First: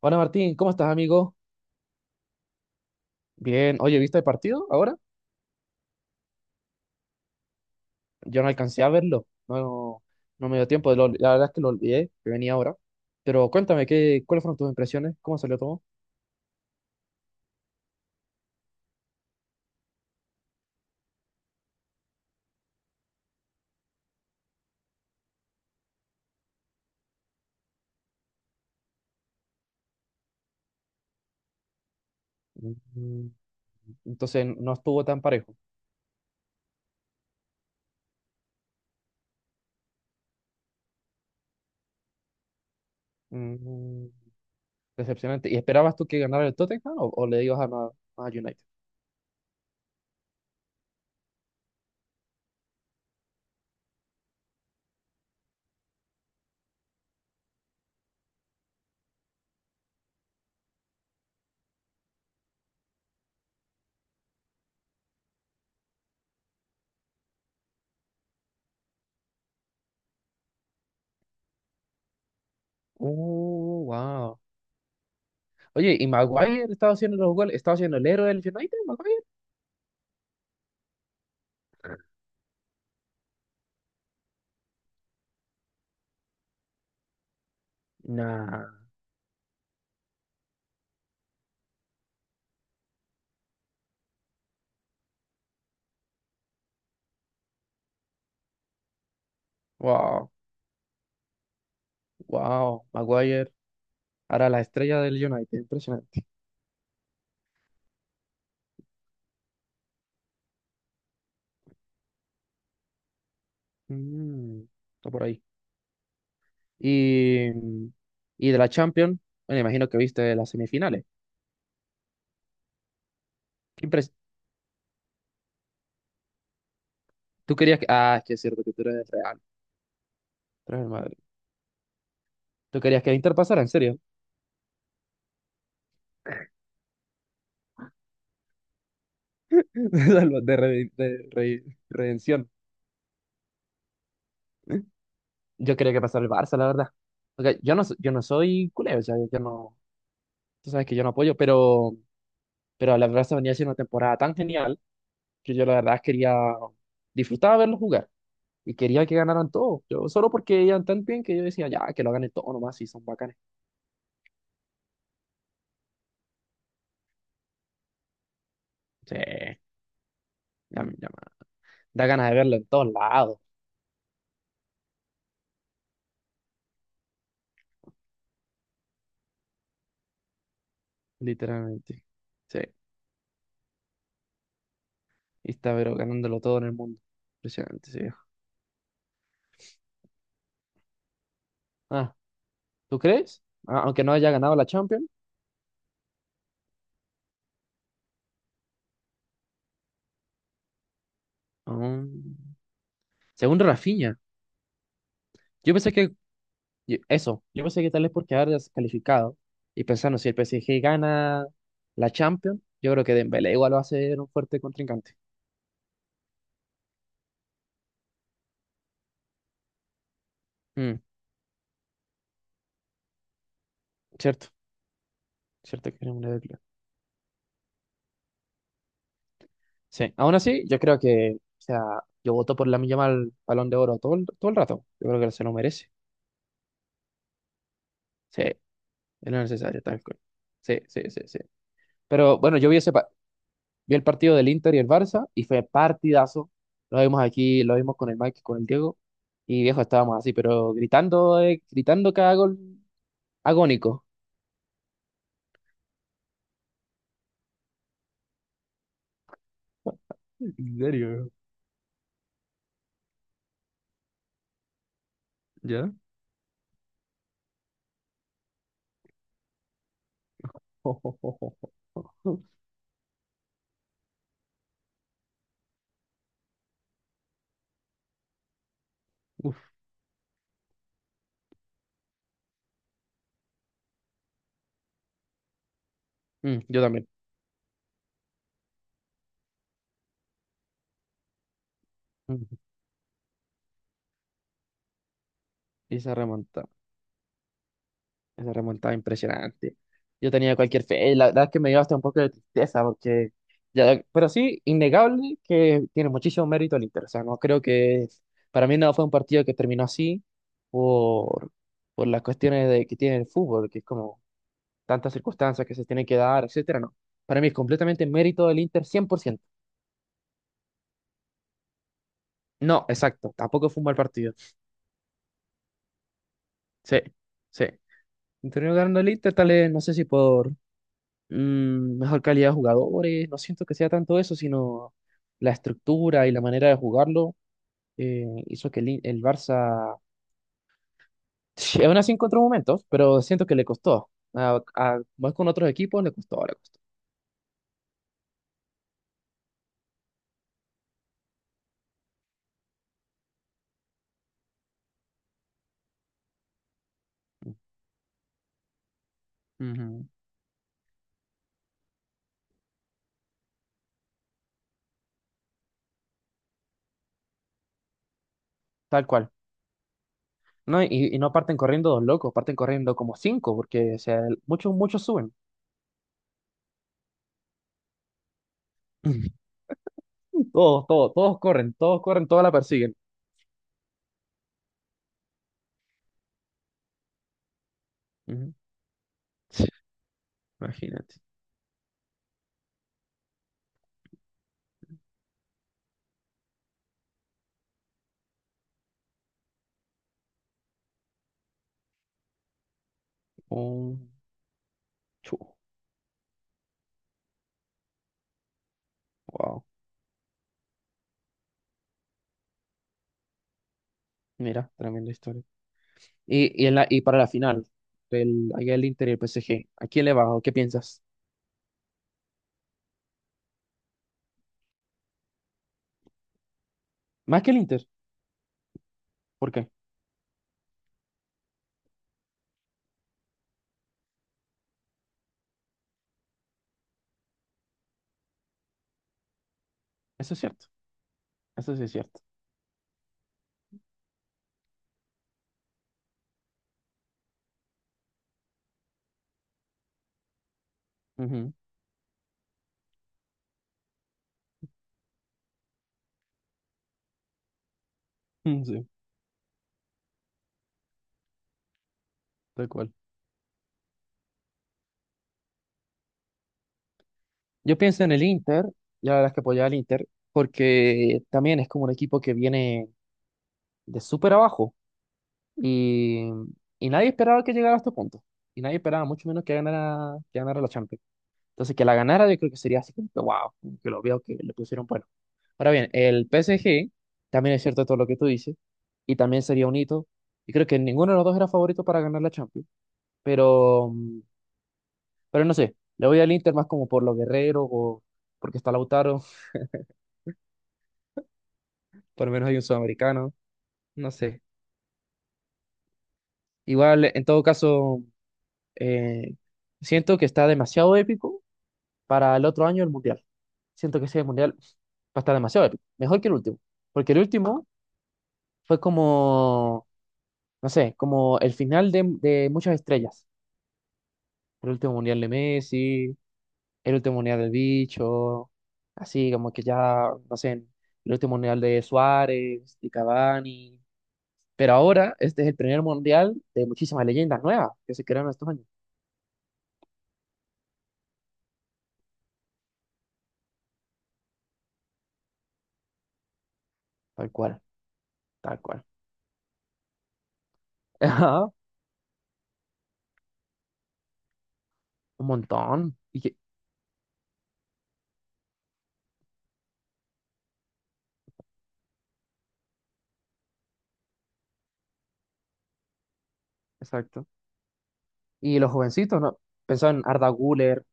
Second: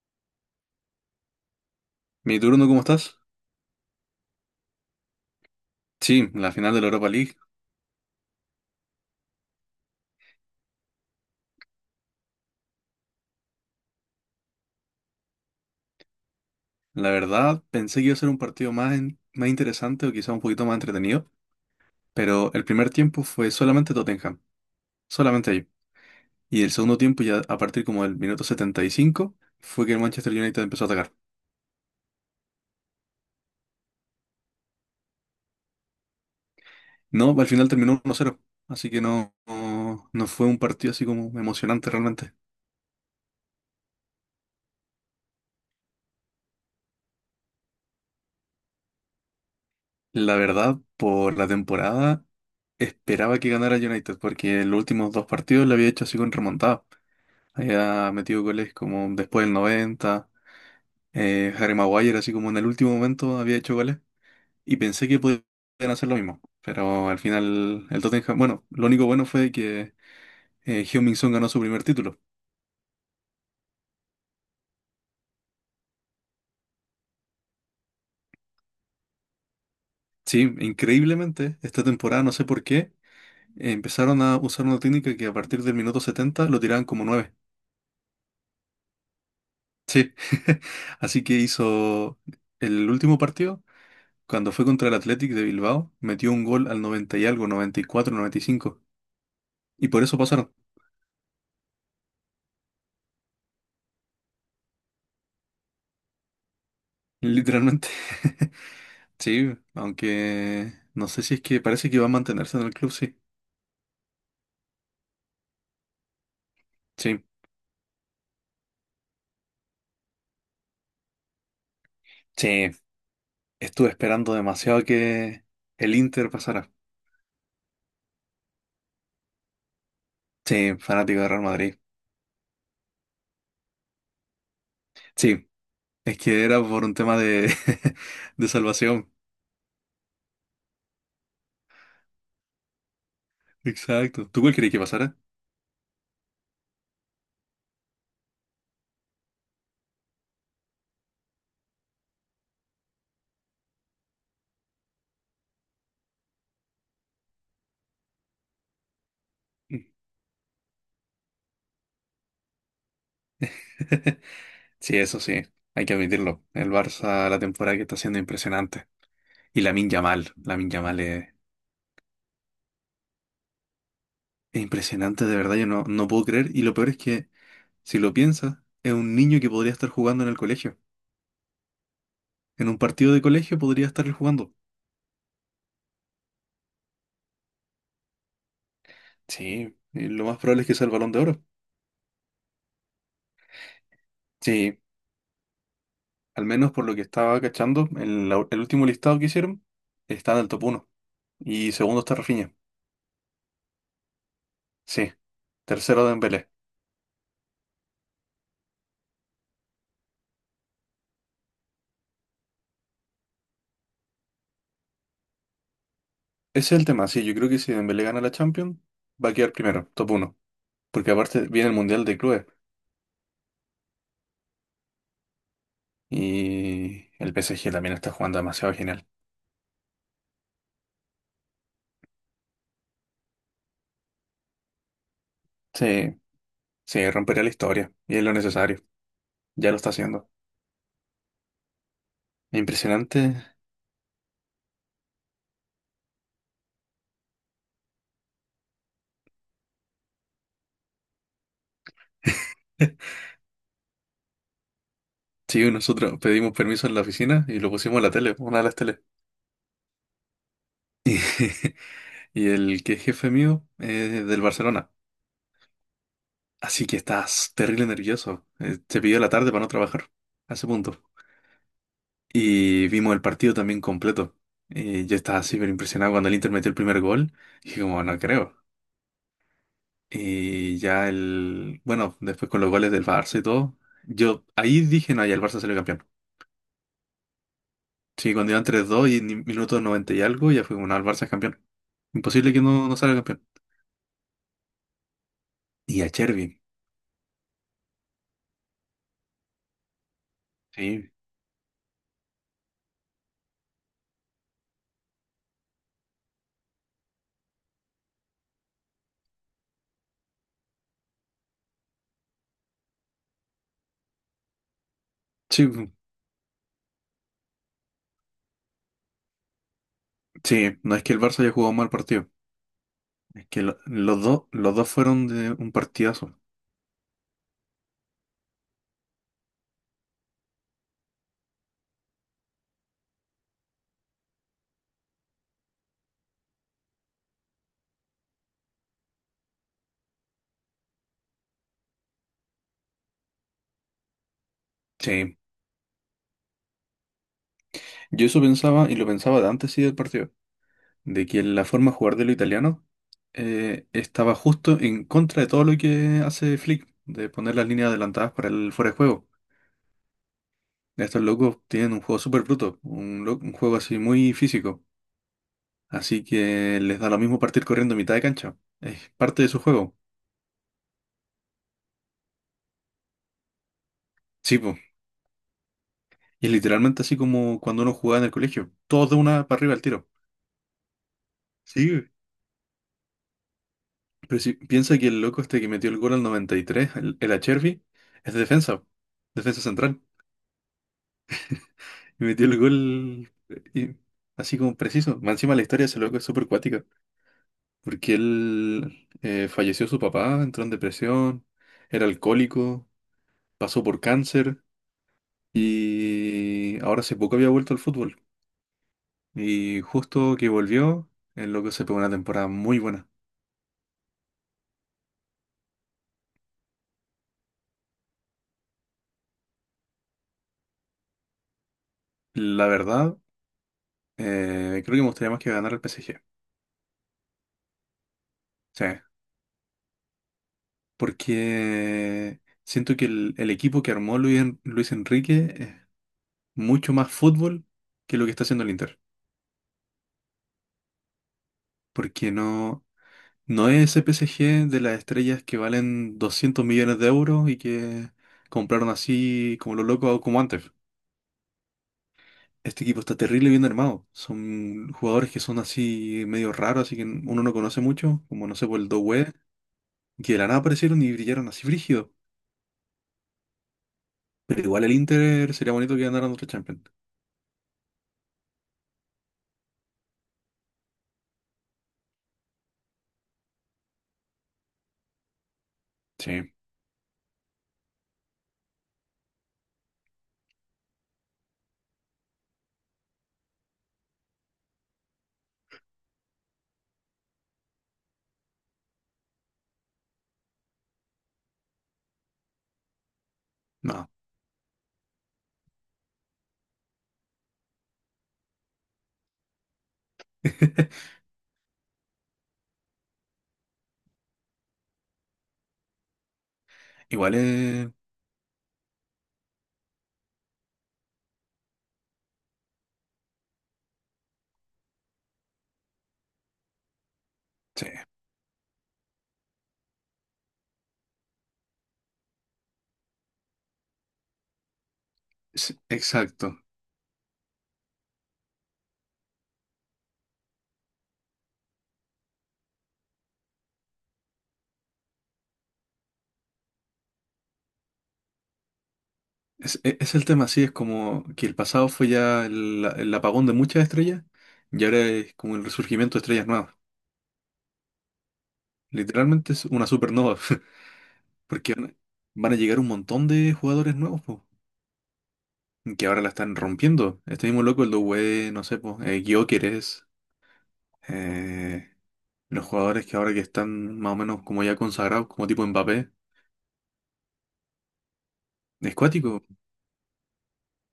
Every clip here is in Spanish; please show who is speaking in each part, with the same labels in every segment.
Speaker 1: Hola Martín, ¿cómo estás, amigo?
Speaker 2: Mi turno, ¿cómo estás?
Speaker 1: Bien, oye, ¿viste el partido ahora?
Speaker 2: Sí, la final de la Europa League.
Speaker 1: Yo no alcancé a verlo, no, no me dio tiempo, la verdad es que lo olvidé, que venía ahora. Pero cuéntame, ¿cuáles fueron tus impresiones? ¿Cómo salió todo?
Speaker 2: La verdad, pensé que iba a ser un partido más, más interesante o quizá un poquito más entretenido, pero el primer tiempo fue solamente Tottenham, solamente ahí. Y el segundo tiempo, ya a partir como del minuto 75, fue que el Manchester United empezó a atacar.
Speaker 1: Mm, Entonces, no estuvo tan parejo.
Speaker 2: No, al final terminó 1 cero, así que no, no, no fue un partido así como emocionante realmente.
Speaker 1: Mm, Decepcionante. ¿Y esperabas tú que ganara el Tottenham o le ibas a United?
Speaker 2: La verdad, por la temporada, esperaba que ganara el United, porque en los últimos dos partidos le había hecho así con remontada. Había metido goles como después del 90. Harry Maguire, así como en el último momento, había hecho goles. Y pensé que podían hacer lo mismo. Pero al final, el Tottenham. Bueno, lo único bueno fue que Heung-min Son ganó su primer título.
Speaker 1: Wow. Oye, ¿y Maguire estaba haciendo los goles? ¿Estaba haciendo el héroe del United, Maguire?
Speaker 2: Sí, increíblemente, esta temporada, no sé por qué, empezaron a usar una técnica que a partir del minuto 70 lo tiraban como nueve.
Speaker 1: Nah.
Speaker 2: Sí. Así que hizo el último partido. Cuando fue contra el Athletic de Bilbao, metió un gol al 90 y algo, 94, 95. Y por eso
Speaker 1: Wow,
Speaker 2: pasaron,
Speaker 1: wow, Maguire. Ahora la estrella del United, impresionante.
Speaker 2: literalmente. Sí, aunque no sé si es que parece que va a mantenerse en el club, sí.
Speaker 1: Mm, Está por ahí.
Speaker 2: Sí,
Speaker 1: Y, mm, y de la Champions, bueno, imagino que viste las semifinales.
Speaker 2: sí.
Speaker 1: ¿Qué
Speaker 2: Estuve
Speaker 1: impres-
Speaker 2: esperando demasiado que el Inter pasara.
Speaker 1: Ah, es que es cierto que tú eres real. Tú
Speaker 2: Sí,
Speaker 1: eres el Madrid.
Speaker 2: fanático de Real Madrid.
Speaker 1: ¿Tú querías que Inter pasara, en serio?
Speaker 2: Sí, es que era por un tema de, de salvación.
Speaker 1: De, re- de re- redención.
Speaker 2: Exacto. ¿Tú cuál crees que pasara?
Speaker 1: Yo quería que pasara el Barça, la verdad. Porque yo no soy culé, o sea, yo no. Tú sabes que yo no apoyo, pero la Barça venía haciendo una temporada tan genial que yo la verdad quería disfrutar verlo jugar. Y quería que ganaran todos. Yo solo porque iban tan bien que yo decía, ya, que lo ganen todos nomás, si son bacanes.
Speaker 2: Sí, eso sí, hay que admitirlo. El Barça, la temporada que está haciendo es impresionante.
Speaker 1: Sí,
Speaker 2: Y Lamine Yamal, Lamine
Speaker 1: ya,
Speaker 2: Yamal
Speaker 1: da ganas de verlo en todos lados,
Speaker 2: es impresionante, de verdad, yo no, no puedo creer. Y lo peor es que si lo piensas, es un niño que podría estar jugando en el colegio.
Speaker 1: literalmente. Sí,
Speaker 2: En un partido de colegio podría estar él jugando.
Speaker 1: y está pero ganándolo todo en el mundo. Impresionante, sí.
Speaker 2: Sí, y lo más probable es que sea el Balón de Oro.
Speaker 1: Ah, ¿tú crees? Ah, aunque no haya ganado la
Speaker 2: Sí,
Speaker 1: Champions.
Speaker 2: al menos por lo que estaba cachando, en el último listado que hicieron, está en el top uno. Y segundo
Speaker 1: Ah,
Speaker 2: está Rafinha.
Speaker 1: según Rafinha,
Speaker 2: Sí,
Speaker 1: yo pensé
Speaker 2: tercero
Speaker 1: que
Speaker 2: Dembélé.
Speaker 1: yo pensé que tal vez porque haber calificado y pensando si el PSG gana la Champions, yo creo que Dembélé igual va a ser un fuerte contrincante.
Speaker 2: Ese es el tema, sí, yo creo que si Dembélé gana la Champions, va a quedar primero, top uno.
Speaker 1: Mm,
Speaker 2: Porque aparte viene el Mundial de Clubes
Speaker 1: cierto, cierto que era una debilidad.
Speaker 2: y el PSG también está jugando demasiado genial.
Speaker 1: Sí, aún así, yo creo que, o sea, yo voto por la Yamal Balón de Oro todo el rato. Yo creo que se lo merece.
Speaker 2: Sí, sí, rompería la historia y es lo
Speaker 1: Sí, es
Speaker 2: necesario. Ya lo
Speaker 1: necesario,
Speaker 2: está
Speaker 1: tal cual.
Speaker 2: haciendo.
Speaker 1: Sí, sí, sí, sí. Pero bueno, yo vi, ese pa-
Speaker 2: Impresionante.
Speaker 1: vi el partido del Inter y el Barça y fue partidazo. Lo vimos aquí, lo vimos con el Mike, y con el Diego. Y viejo, estábamos así, pero gritando cada gol agónico.
Speaker 2: Sí, nosotros pedimos permiso en la oficina y lo pusimos en la tele, una de las teles.
Speaker 1: ¿En serio?
Speaker 2: Y, y el que es jefe mío es del Barcelona.
Speaker 1: ¿Ya?
Speaker 2: Así que estás terrible nervioso. Te pidió la tarde para no trabajar, a ese punto. Y vimos el partido también completo. Y yo estaba súper impresionado cuando el Inter metió el primer gol. Y dije como, no creo.
Speaker 1: Uf.
Speaker 2: Y ya el... Bueno, después con los goles del Barça y todo. Yo ahí dije, no, ya el Barça salió campeón.
Speaker 1: Yo también.
Speaker 2: Sí, cuando iban 3-2 y minutos 90 y algo, ya fue como, no, el Barça es campeón. Imposible que
Speaker 1: Mm,
Speaker 2: no, no salga campeón.
Speaker 1: Y
Speaker 2: Y a
Speaker 1: se
Speaker 2: Chervi,
Speaker 1: remonta. Esa remontada impresionante. Yo tenía cualquier fe.
Speaker 2: sí.
Speaker 1: Y la verdad es que me dio hasta un poco de tristeza porque ya, pero sí, innegable que tiene muchísimo mérito el Inter. O sea, no creo que para mí no fue un partido que terminó así por, por las cuestiones de, que tiene el fútbol, que es como tantas
Speaker 2: Sí,
Speaker 1: circunstancias que se tienen que dar, etcétera, no. Para mí es completamente mérito del Inter 100%.
Speaker 2: sí, no es que el Barça haya jugado mal partido,
Speaker 1: No, exacto,
Speaker 2: es que
Speaker 1: tampoco fue un mal partido.
Speaker 2: los dos fueron de un partidazo.
Speaker 1: Sí, sí. Y terminó ganando el Inter, tal vez, no sé si por mejor calidad de jugadores. No siento que sea tanto eso, sino la estructura y la manera de jugarlo hizo que el Barça, sí, aún así encontró momentos, pero siento que le costó. Más
Speaker 2: Sí,
Speaker 1: con otros equipos, le costó, le costó.
Speaker 2: yo eso pensaba, y lo pensaba de antes sí del partido, de que la forma de jugar de los italianos estaba justo en contra de todo lo que hace Flick, de poner las líneas adelantadas para el fuera de juego.
Speaker 1: Ujú.
Speaker 2: Estos locos tienen un juego súper bruto, un juego así muy físico. Así que les da lo mismo partir corriendo a mitad de cancha.
Speaker 1: Tal
Speaker 2: Es
Speaker 1: cual.
Speaker 2: parte de su juego.
Speaker 1: No, y no parten corriendo dos locos, parten corriendo como cinco, porque o sea,
Speaker 2: Sí,
Speaker 1: muchos,
Speaker 2: po.
Speaker 1: muchos suben.
Speaker 2: Y es literalmente así como cuando uno jugaba en el colegio. Todos de una para arriba al tiro.
Speaker 1: Todos, todos, todos corren, todos
Speaker 2: Sí.
Speaker 1: corren, todos la persiguen.
Speaker 2: Pero si piensa que el loco este que metió el gol al 93, el Achervi, es de
Speaker 1: Ujú.
Speaker 2: defensa. Defensa central.
Speaker 1: Imagínate.
Speaker 2: Y metió el gol así como preciso. Más encima la historia de ese loco es súper cuática. Porque él falleció su papá, entró en depresión, era alcohólico, pasó por
Speaker 1: Un
Speaker 2: cáncer
Speaker 1: chu,
Speaker 2: y ahora hace poco había vuelto al fútbol.
Speaker 1: wow.
Speaker 2: Y justo que volvió, el loco se pegó una temporada muy buena.
Speaker 1: Mira, tremenda historia. Y para la final, el Inter y el PSG, ¿a quién le vas o qué piensas?
Speaker 2: La verdad, creo que me gustaría más que ganara el PSG.
Speaker 1: Más que el Inter,
Speaker 2: Sí,
Speaker 1: ¿por qué?
Speaker 2: porque siento que el equipo que armó Luis Enrique es mucho más fútbol que lo que está haciendo el Inter.
Speaker 1: Eso es cierto, eso sí es cierto.
Speaker 2: Porque no, no es ese PSG de las estrellas que valen 200 millones de euros y que compraron así como los locos o como antes.
Speaker 1: Ujú.
Speaker 2: Este equipo está terrible bien armado. Son jugadores que son así medio raros, así que uno no conoce mucho, como no
Speaker 1: Mm,
Speaker 2: sé, por
Speaker 1: sí,
Speaker 2: el Doué, que de la nada aparecieron y brillaron así frígido.
Speaker 1: tal cual.
Speaker 2: Pero igual el Inter sería bonito que ganaran otro Champions.
Speaker 1: Yo pienso en el Inter, la verdad es que apoyaba al Inter, porque también es como un equipo que viene de súper abajo y,
Speaker 2: Sí,
Speaker 1: y nadie esperaba que llegara a este punto. Y nadie esperaba, mucho menos que ganara la Champions. Entonces, que la ganara, yo creo que sería así como que wow, como que lo veo que le pusieron bueno. Ahora bien, el PSG, también es cierto todo lo que tú dices, y también sería un hito. Y creo que ninguno de los dos era favorito para ganar la Champions, pero,
Speaker 2: no.
Speaker 1: mm, pero no sé, le voy al Inter más como por los guerreros o porque está Lautaro, por lo menos hay un sudamericano, no sé. Igual, en
Speaker 2: Igual
Speaker 1: todo
Speaker 2: es...
Speaker 1: caso, eh, siento que está demasiado épico para el otro año el Mundial. Siento que ese Mundial va a estar demasiado épico, mejor que el último, porque el último
Speaker 2: Sí,
Speaker 1: fue como, no sé, como el final de muchas estrellas. El último mundial de
Speaker 2: es-
Speaker 1: Messi,
Speaker 2: exacto.
Speaker 1: el último mundial del Bicho, así como que ya, no sé, el último mundial de Suárez, de Cavani. Pero ahora este es el primer mundial de muchísimas leyendas nuevas que se crearon estos años.
Speaker 2: Es el tema, sí, es como que el pasado fue ya el apagón de muchas estrellas y ahora es como el resurgimiento de estrellas nuevas.
Speaker 1: Tal cual, tal cual.
Speaker 2: Literalmente es una supernova.
Speaker 1: Ajá,
Speaker 2: Porque van a llegar un montón de jugadores nuevos, po.
Speaker 1: un montón.
Speaker 2: Que
Speaker 1: Y
Speaker 2: ahora la
Speaker 1: que-
Speaker 2: están rompiendo. Este mismo loco, el Doué, no sé, pues, Gyökeres, eh, los jugadores que ahora que están más o menos como ya consagrados, como tipo Mbappé.
Speaker 1: exacto. Y los
Speaker 2: ¿Es
Speaker 1: jovencitos, ¿no?
Speaker 2: cuático?
Speaker 1: Pensaba en Arda Güler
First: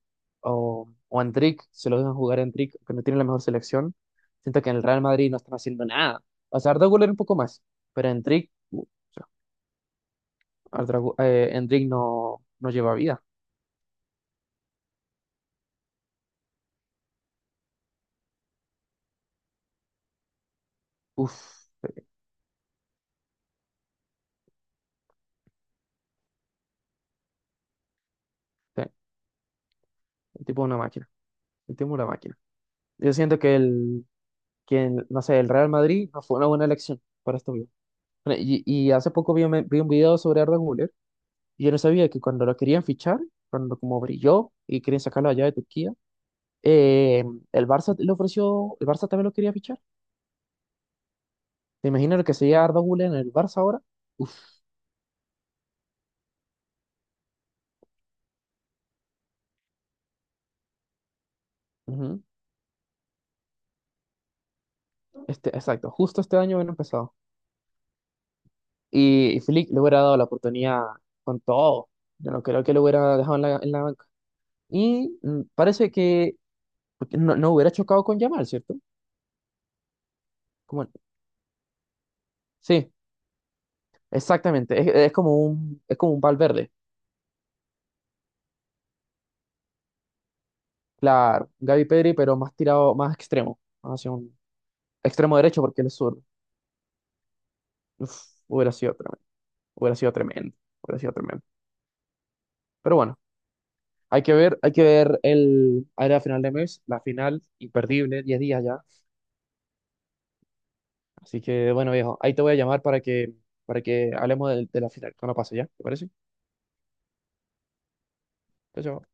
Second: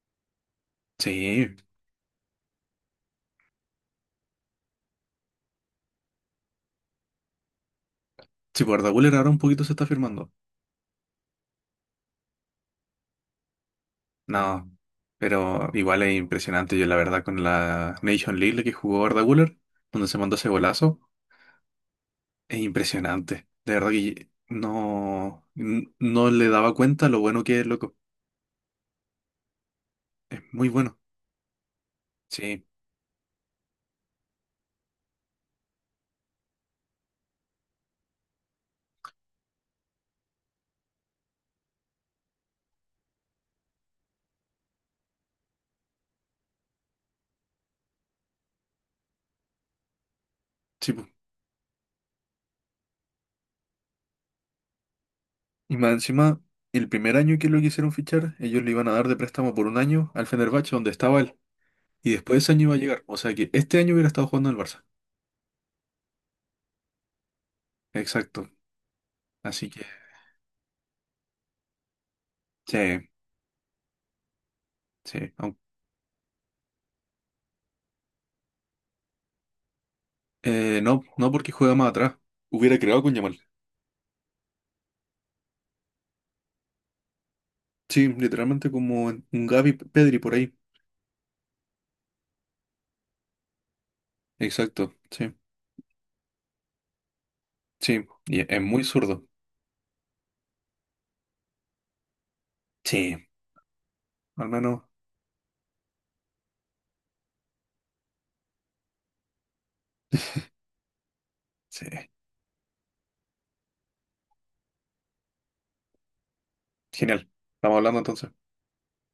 Speaker 1: o
Speaker 2: Sí,
Speaker 1: Endrick, se lo dejan jugar a Endrick, que no tiene la mejor selección. Siento que en el Real Madrid no están haciendo nada. O sea, Arda Güler un poco más, pero Endrick,
Speaker 2: sí, por
Speaker 1: o
Speaker 2: Guller
Speaker 1: sea,
Speaker 2: ahora un poquito se está firmando.
Speaker 1: Endrick no lleva vida.
Speaker 2: No, pero igual es impresionante, yo la verdad, con la Nation League la que jugó Arda Güler, donde se mandó ese golazo,
Speaker 1: Uf,
Speaker 2: es impresionante. De verdad que no, no le daba cuenta lo bueno que es, loco.
Speaker 1: sí,
Speaker 2: Es
Speaker 1: el tipo es
Speaker 2: muy
Speaker 1: una
Speaker 2: bueno.
Speaker 1: máquina, el tipo es una máquina.
Speaker 2: Sí,
Speaker 1: Yo siento que no sé, el Real Madrid no fue una buena elección para este video. Y hace poco vi, vi un video sobre Arda Güler y yo no sabía que cuando lo querían fichar, cuando como brilló y querían sacarlo allá de Turquía, Eh, el Barça le ofreció, el Barça también lo quería fichar.
Speaker 2: sí, pues.
Speaker 1: ¿Te imaginas lo que sería Arda Güler en el Barça ahora? Uf,
Speaker 2: Y más encima, el primer año que lo quisieron fichar, ellos le iban a dar de préstamo por un año al Fenerbahce, donde estaba él. Y
Speaker 1: ujú.
Speaker 2: después de ese año iba a llegar. O sea que este año hubiera estado jugando en el Barça.
Speaker 1: Este, exacto, justo este año hubiera empezado.
Speaker 2: Exacto.
Speaker 1: Y
Speaker 2: Así
Speaker 1: Flick le
Speaker 2: que,
Speaker 1: hubiera dado la oportunidad con todo. Yo no creo que lo
Speaker 2: sí,
Speaker 1: hubiera dejado en la banca. Y
Speaker 2: sí.
Speaker 1: parece que porque no hubiera chocado con Yamal, ¿cierto? Como,
Speaker 2: No, no porque juega más atrás. Hubiera
Speaker 1: sí,
Speaker 2: creado con Yamal.
Speaker 1: exactamente. Es como un Valverde.
Speaker 2: Sí, literalmente como un Gavi Pedri por ahí.
Speaker 1: Claro, Gaby Pedri, pero más tirado, más extremo. Hacia un
Speaker 2: Exacto, sí,
Speaker 1: extremo derecho porque él es zurdo.
Speaker 2: sí.
Speaker 1: Uf,
Speaker 2: Y es
Speaker 1: hubiera
Speaker 2: muy
Speaker 1: sido tremendo.
Speaker 2: zurdo.
Speaker 1: Hubiera sido tremendo, hubiera sido tremendo. Pero
Speaker 2: Sí,
Speaker 1: bueno,
Speaker 2: al
Speaker 1: hay
Speaker 2: menos,
Speaker 1: que ver el área de final de mes, la final imperdible, 10 días ya. Así que
Speaker 2: sí.
Speaker 1: bueno, viejo, ahí te voy a llamar para que hablemos del de la final cuando pase ya, ¿te parece?
Speaker 2: Genial. Estamos hablando entonces.
Speaker 1: Chao, chao.